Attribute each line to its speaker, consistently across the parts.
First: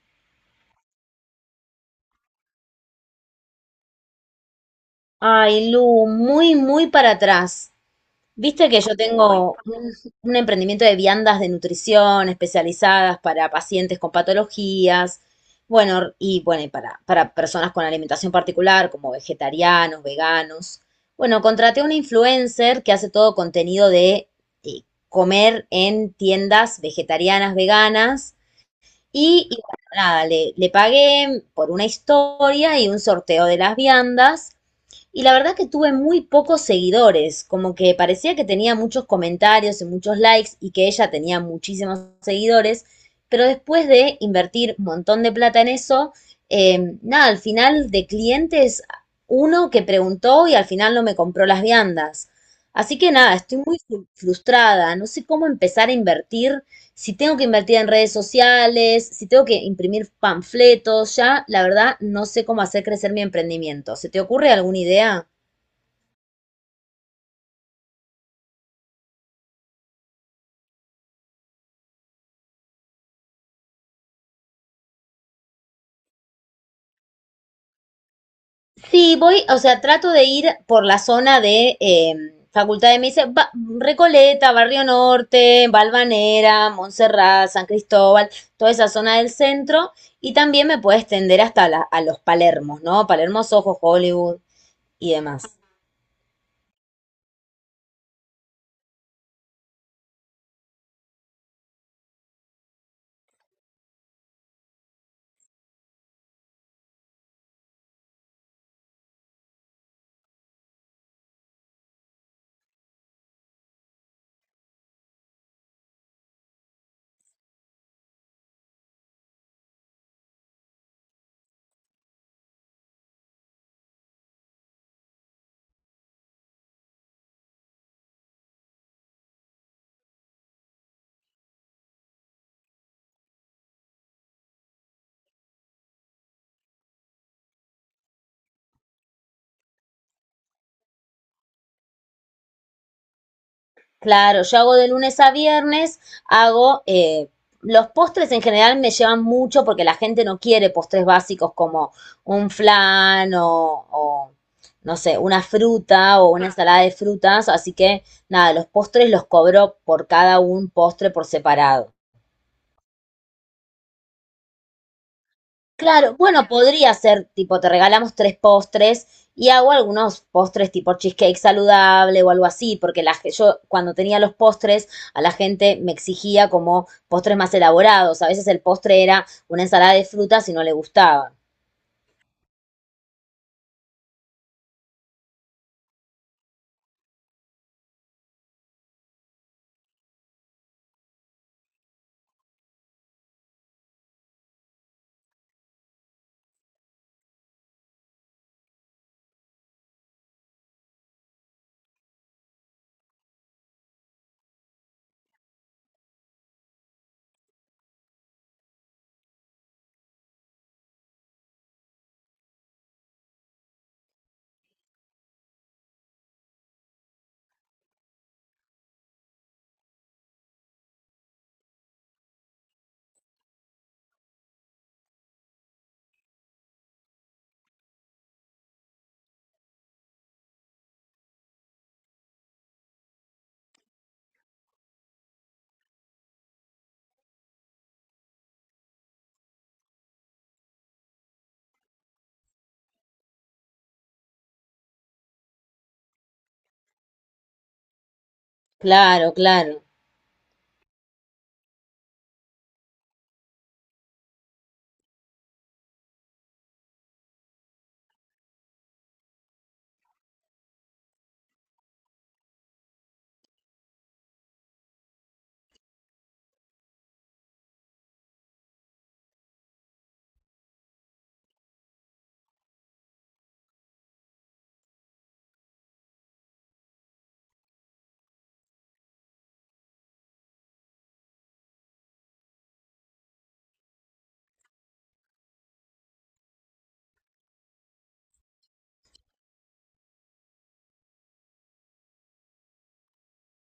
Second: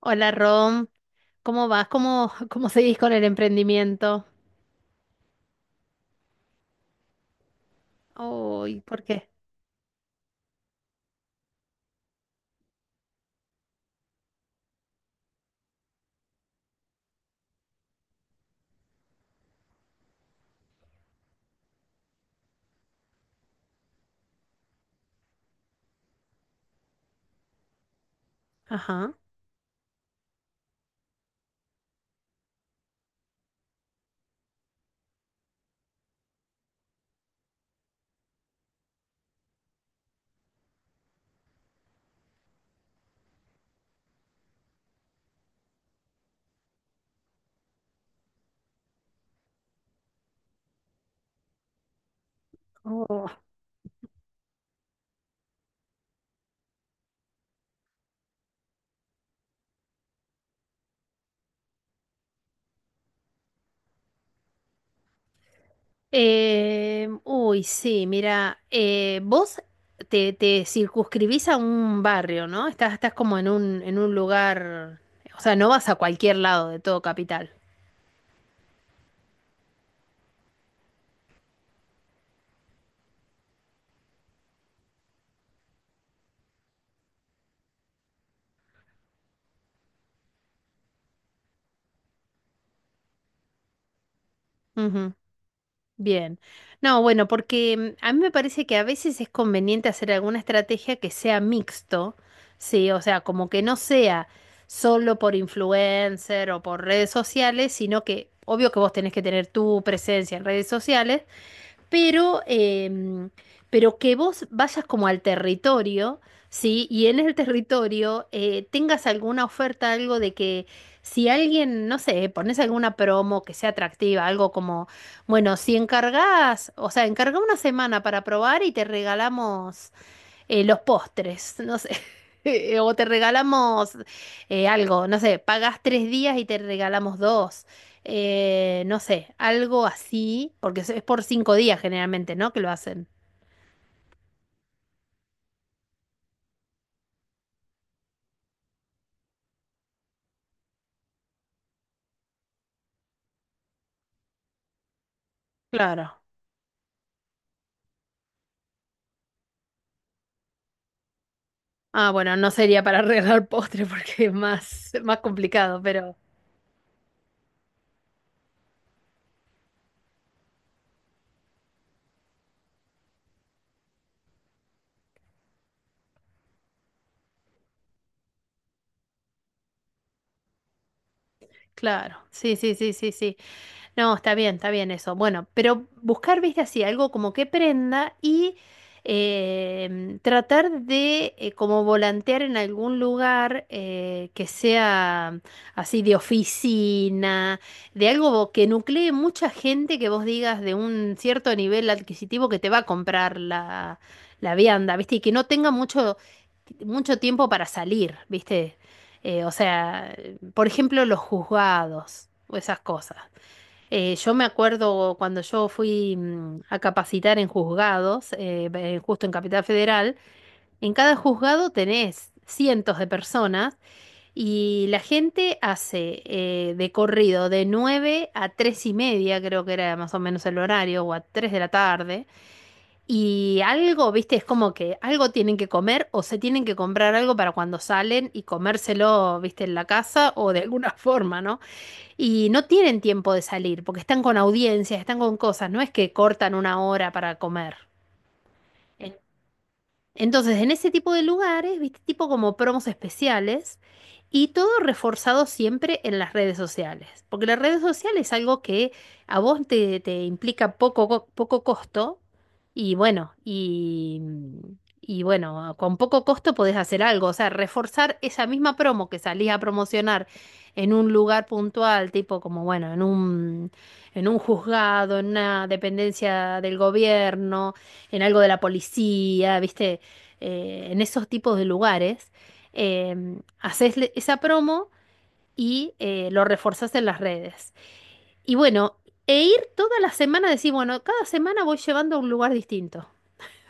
Speaker 1: Hola Rom, ¿cómo vas? ¿Cómo seguís con el emprendimiento?
Speaker 2: Ay, Lu, muy, muy para atrás. Viste
Speaker 1: Uy,
Speaker 2: que yo
Speaker 1: ¿por qué?
Speaker 2: tengo un emprendimiento de viandas de nutrición especializadas para pacientes con patologías, bueno, y bueno, y para personas con alimentación particular, como vegetarianos, veganos. Bueno, contraté a una influencer que hace todo contenido de eh, comer en tiendas vegetarianas, veganas,
Speaker 1: Ajá.
Speaker 2: y bueno, nada, le pagué por una historia y un sorteo de las viandas. Y la verdad que tuve muy pocos seguidores, como que parecía que tenía muchos comentarios y muchos likes y que ella tenía muchísimos seguidores, pero después de invertir un montón de plata en eso, nada, al final de clientes, uno que preguntó y al final no me compró las viandas. Así que
Speaker 1: Oh.
Speaker 2: nada, estoy muy frustrada, no sé cómo empezar a invertir si tengo que invertir en redes sociales, si tengo que imprimir panfletos, ya la verdad no sé cómo hacer crecer mi emprendimiento. ¿Se te ocurre alguna idea?
Speaker 1: Uy, sí, mira, vos te circunscribís a un barrio, ¿no? Estás como en un lugar, o sea, no vas a cualquier lado de todo capital.
Speaker 2: Sí, voy, o sea, trato de ir por la zona de Facultad de Medicina, Recoleta, Barrio Norte, Valvanera, Montserrat, San Cristóbal, toda esa zona del centro. Y también me puedo extender hasta a los Palermos, ¿no? Palermos, Ojos, Hollywood y
Speaker 1: Ujú.
Speaker 2: demás.
Speaker 1: Bien. No, bueno, porque a mí me parece que a veces es conveniente hacer alguna estrategia que sea mixto, sí, o sea, como que no sea solo por influencer o por redes sociales, sino que obvio que vos tenés que tener tu presencia en redes sociales, pero, em, pero que vos vayas como al territorio, ¿sí? Y en el territorio tengas alguna oferta, algo de que si alguien, no sé, pones alguna promo que sea atractiva, algo como, bueno, si encargás, o sea, encarga una semana para probar y te regalamos los postres, no sé. O te regalamos algo, no sé, pagas 3 días y te regalamos dos. No sé, algo así, porque es por 5 días generalmente, ¿no? Que lo hacen.
Speaker 2: Claro, yo hago de lunes a viernes, hago, los postres en general me llevan mucho porque la gente no quiere postres básicos como un flan o, no sé, una
Speaker 1: Claro.
Speaker 2: fruta o una ensalada de frutas, así que nada, los postres los cobro por cada un postre por separado.
Speaker 1: Ah, bueno, no sería para regalar postre porque es más complicado, pero
Speaker 2: Claro, bueno, podría ser tipo, te regalamos tres postres y hago algunos postres tipo cheesecake saludable o algo así, porque yo cuando tenía los postres a la gente me exigía como postres más elaborados. A veces el postre era una ensalada de frutas y no le gustaba.
Speaker 1: claro. Sí, sí, sí, sí, sí. No, está bien eso. Bueno, pero buscar, viste, así, algo como que prenda y tratar de como volantear en algún lugar que sea así de oficina, de algo que nuclee mucha gente que vos digas de un cierto nivel adquisitivo que te va a comprar la vianda, viste, y que no tenga mucho, mucho tiempo para salir, viste. O sea, por ejemplo, los juzgados o esas cosas. Yo me acuerdo cuando yo fui a capacitar en juzgados, justo en Capital Federal, en cada juzgado tenés cientos de personas y la gente hace de corrido de 9 a 3:30, creo que era más o menos el horario, o a 3 de la tarde, y algo, viste, es como que algo tienen que comer o se tienen que comprar algo para cuando salen y comérselo, viste, en la casa o de alguna forma, ¿no? Y no tienen tiempo de salir porque están con audiencias, están con cosas, no es que cortan 1 hora para comer. En
Speaker 2: Claro, claro.
Speaker 1: entonces, en ese tipo de lugares, viste, tipo como promos especiales y todo reforzado siempre en las redes sociales, porque las redes sociales es algo que a vos te implica poco, poco costo y bueno, y, y bueno, con poco costo podés hacer algo, o sea, reforzar esa misma promo que salís a promocionar en un lugar puntual, tipo como bueno, en un juzgado, en una dependencia del gobierno, en algo de la policía, ¿viste? En esos tipos de lugares, haces esa promo y lo reforzás en las redes. Y bueno, e ir toda la semana, decir, bueno, cada semana voy llevando a un lugar distinto.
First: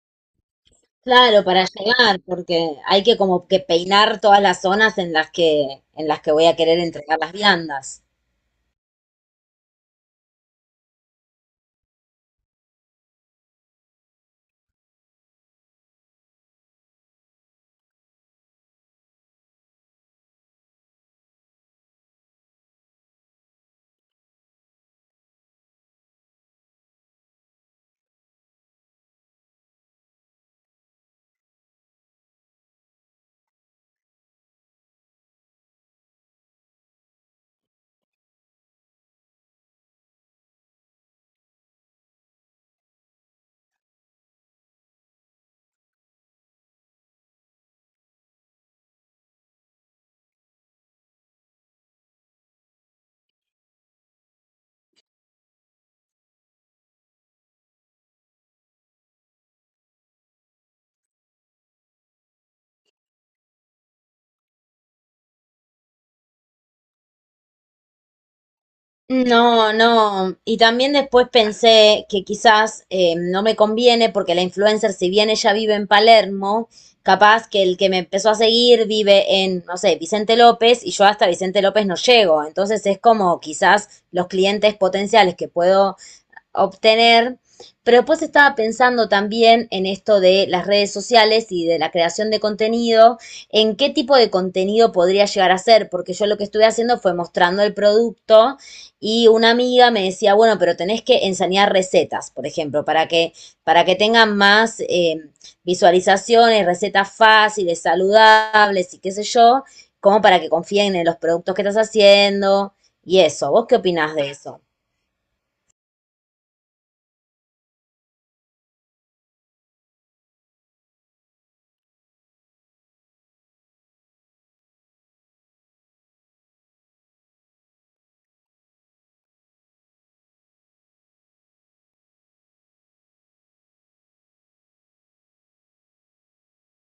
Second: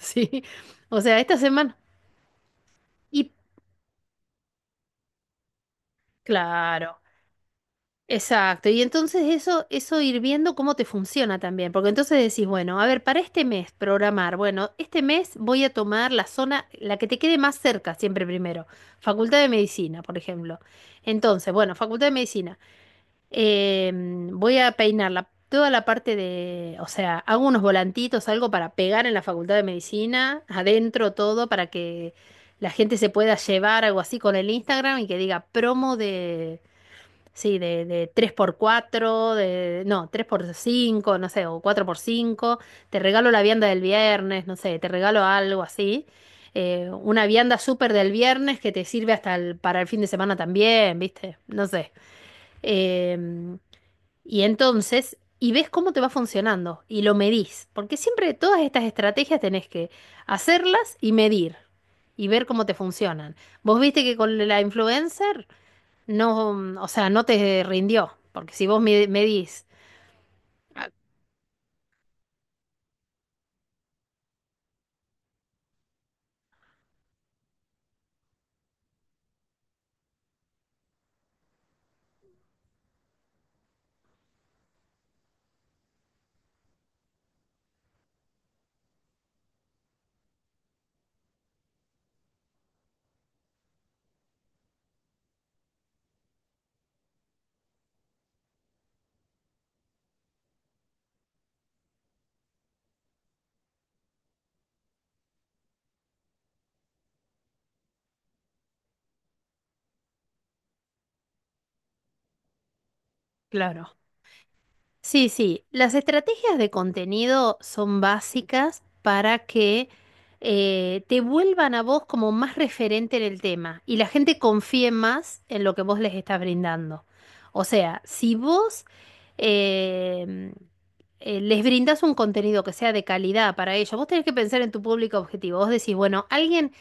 Speaker 1: Sí, o sea, esta
Speaker 2: Claro, para
Speaker 1: semana.
Speaker 2: llegar, porque hay que
Speaker 1: Y
Speaker 2: como que peinar todas las zonas en las que voy a querer
Speaker 1: claro,
Speaker 2: entregar las viandas.
Speaker 1: exacto, y entonces eso ir viendo cómo te funciona también, porque entonces decís, bueno, a ver, para este mes programar, bueno, este mes voy a tomar la zona, la que te quede más cerca siempre primero, Facultad de Medicina, por ejemplo. Entonces, bueno, Facultad de Medicina, eh, voy a peinar toda la parte de, o sea, hago unos volantitos, algo para pegar en la Facultad de Medicina, adentro todo, para que la gente se pueda llevar algo así con el Instagram y que diga promo de, sí, de tres por cuatro, de, no, tres por cinco, no sé, o cuatro por cinco. Te regalo la vianda del viernes, no sé, te regalo algo así. Una vianda súper del viernes que te sirve hasta para el fin de semana también, ¿viste? No sé. Em, y entonces, y ves cómo te va funcionando y lo medís. Porque siempre todas estas estrategias tenés que hacerlas y medir y ver cómo te funcionan. ¿Vos viste que con la influencer? No, o sea, no te rindió, porque si vos medís,
Speaker 2: No, no. Y también después pensé que quizás no me conviene porque la influencer, si bien ella vive en Palermo, capaz que el que me empezó a seguir vive en, no sé, Vicente López y yo hasta Vicente López no llego. Entonces es como quizás los clientes potenciales que puedo obtener. Pero después estaba pensando también en esto de las redes sociales y de la creación de contenido, en qué tipo de contenido podría llegar a ser, porque yo lo que estuve haciendo fue mostrando el producto y una amiga me decía, bueno, pero tenés que enseñar recetas, por ejemplo, para que tengan más visualizaciones, recetas fáciles, saludables y qué sé yo, como para que confíen en los productos que estás haciendo y eso. ¿Vos qué
Speaker 1: claro.
Speaker 2: opinás de eso?
Speaker 1: Sí, sí, las estrategias de contenido son básicas para que te vuelvan a vos como más referente en el tema y la gente confíe más en lo que vos les estás brindando. O sea, si vos eh, les brindás un contenido que sea de calidad para ellos, vos tenés que pensar en tu público objetivo. Vos decís, bueno, alguien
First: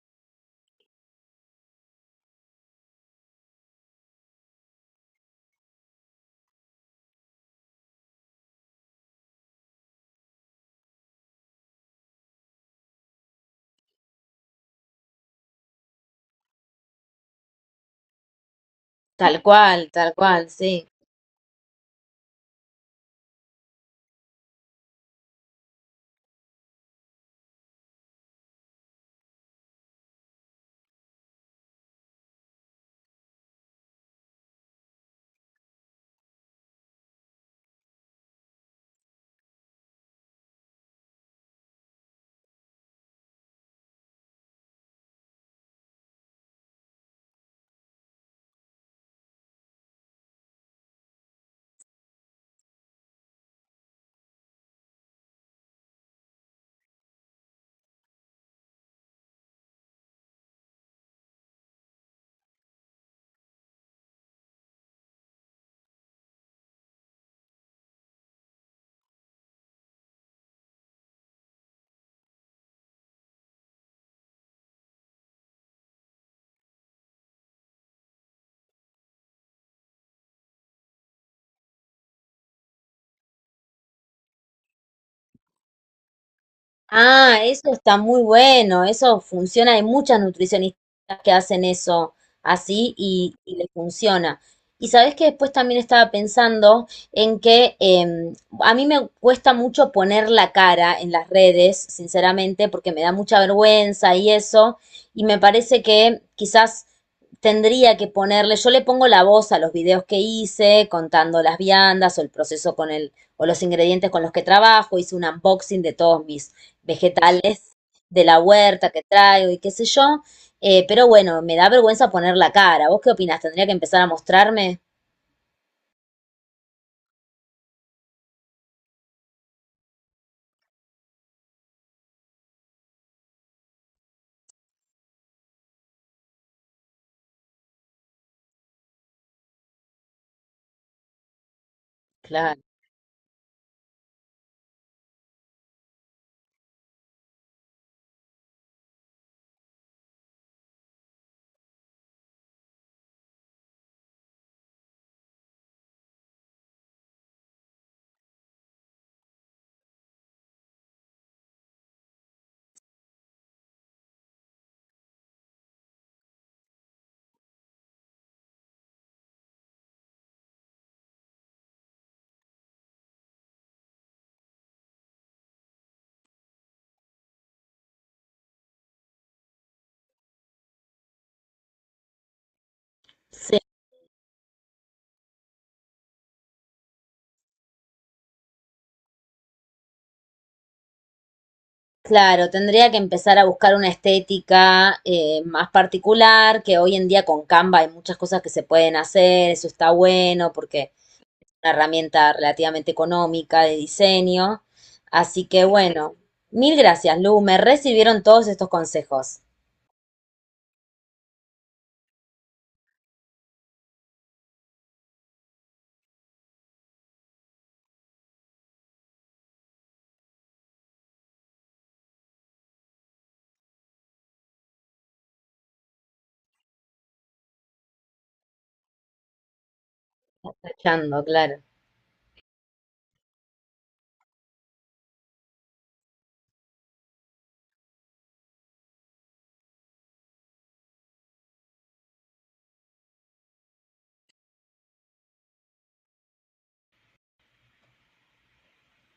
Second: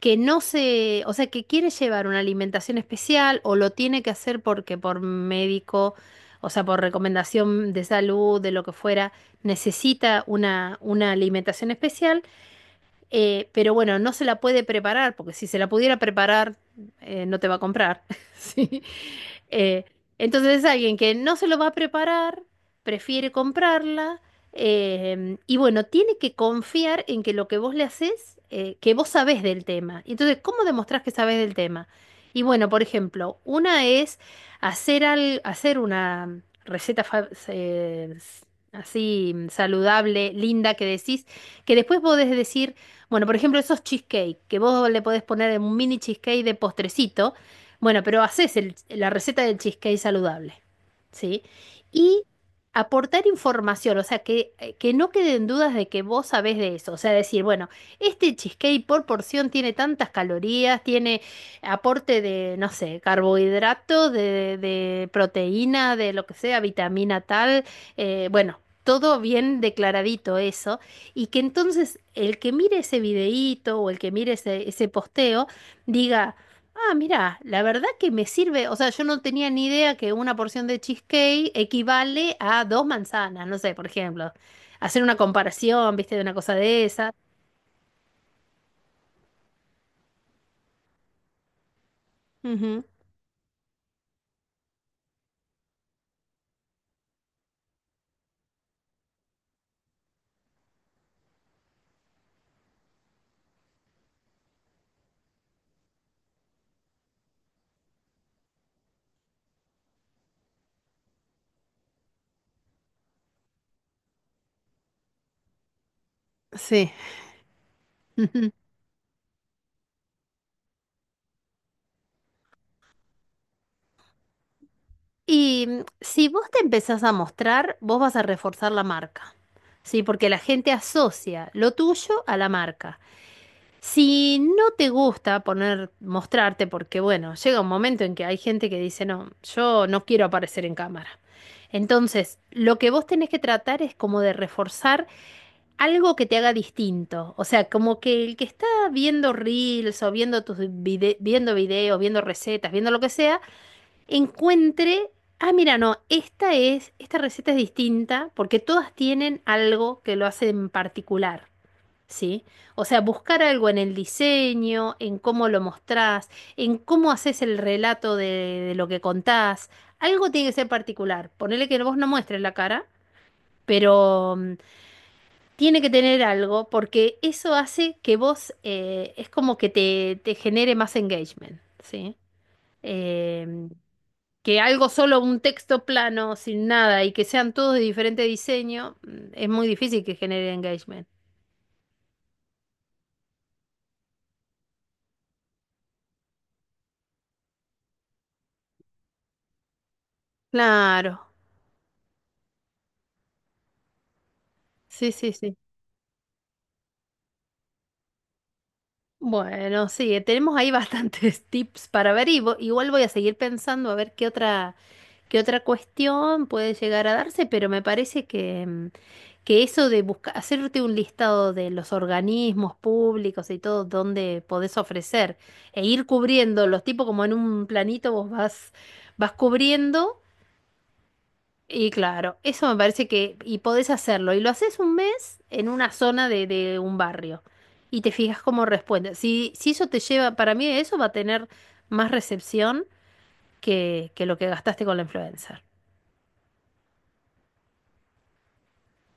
Speaker 1: que no se, o sea, que quiere llevar una alimentación especial o lo tiene que hacer porque por médico, o sea, por recomendación de salud, de lo que fuera, necesita una alimentación especial, pero bueno, no se la puede preparar, porque si se la pudiera preparar, no te va a comprar. ¿Sí? Eh,
Speaker 2: Tal cual,
Speaker 1: entonces,
Speaker 2: sí.
Speaker 1: alguien que no se lo va a preparar, prefiere comprarla. Y bueno, tiene que confiar en que lo que vos le haces, que vos sabés del tema. Y entonces, ¿cómo demostrás que sabés del tema? Y bueno, por ejemplo, una es hacer una receta así saludable, linda, que decís, que después podés decir. Bueno, por ejemplo, esos cheesecake, que vos le podés poner un mini cheesecake de postrecito. Bueno, pero haces la receta del cheesecake saludable, ¿sí? Y aportar información, o sea, que no queden dudas de que vos sabés de eso. O sea, decir, bueno, este cheesecake por porción tiene tantas calorías, tiene aporte de, no sé, carbohidratos, de proteína, de lo que sea, vitamina tal. Bueno todo bien declaradito eso y que entonces el que mire ese videíto o el que mire ese posteo diga, ah, mira, la verdad que me sirve, o sea, yo no tenía ni idea que una porción de cheesecake equivale a dos manzanas, no sé, por ejemplo, hacer una comparación, viste, de una cosa de esa.
Speaker 2: Ah, eso está muy bueno, eso funciona, hay muchas nutricionistas que hacen eso
Speaker 1: Ujú.
Speaker 2: así y les funciona. Y sabés que después también estaba pensando en que a mí me cuesta mucho poner la cara en las redes, sinceramente, porque me da mucha vergüenza y eso, y me parece que quizás tendría que ponerle, yo le pongo la voz a los videos que hice, contando las viandas o el proceso con el, o los ingredientes con los que trabajo, hice un unboxing de todos mis
Speaker 1: Sí.
Speaker 2: vegetales de la
Speaker 1: Ujú.
Speaker 2: huerta que traigo y qué sé yo, pero bueno, me da vergüenza poner la cara. ¿Vos qué opinás? ¿Tendría que empezar a mostrarme?
Speaker 1: Y si vos te empezás a mostrar, vos vas a reforzar la marca, ¿sí? Porque la gente asocia lo tuyo a la marca. Si no te gusta poner, mostrarte, porque bueno, llega un momento en que hay gente que dice, no, yo no quiero aparecer en cámara. Entonces,
Speaker 2: Claro.
Speaker 1: lo que vos tenés que tratar es como de reforzar algo que te haga distinto. O sea, como que el que está viendo reels o viendo tus viendo videos, viendo recetas, viendo lo que sea, encuentre, ah, mira, no, esta receta es distinta porque todas tienen algo que lo hace en particular. ¿Sí? O sea, buscar algo en el diseño, en cómo lo mostrás, en cómo haces el relato de lo que contás. Algo tiene que ser particular. Ponele que vos no muestres la cara, pero tiene que tener algo porque eso hace que vos es como que te genere más engagement, ¿sí?
Speaker 2: Sí,
Speaker 1: Eh, Que algo solo un texto plano, sin nada, y que sean todos de diferente diseño, es muy difícil que genere engagement.
Speaker 2: claro, tendría que empezar a buscar una estética más particular, que hoy en día con Canva hay muchas cosas que se pueden hacer, eso está bueno, porque
Speaker 1: Claro,
Speaker 2: una herramienta relativamente económica de diseño.
Speaker 1: sí, sí,
Speaker 2: Así
Speaker 1: sí.
Speaker 2: que bueno, mil gracias, Lu. Me recibieron todos estos consejos.
Speaker 1: Bueno, sí, tenemos ahí bastantes tips para ver y igual voy a seguir pensando a ver qué otra, cuestión puede llegar a darse, pero me parece que, que eso de buscar, hacerte un listado de los organismos públicos y todo donde podés ofrecer e ir cubriendo los tipos como en un planito vos vas cubriendo.
Speaker 2: Escuchando, claro.
Speaker 1: Y claro, eso me parece que, y podés hacerlo, y lo haces 1 mes en una zona de un barrio, y te fijas cómo responde. Si eso te lleva, para mí eso va a tener más recepción que lo que gastaste con la influencer.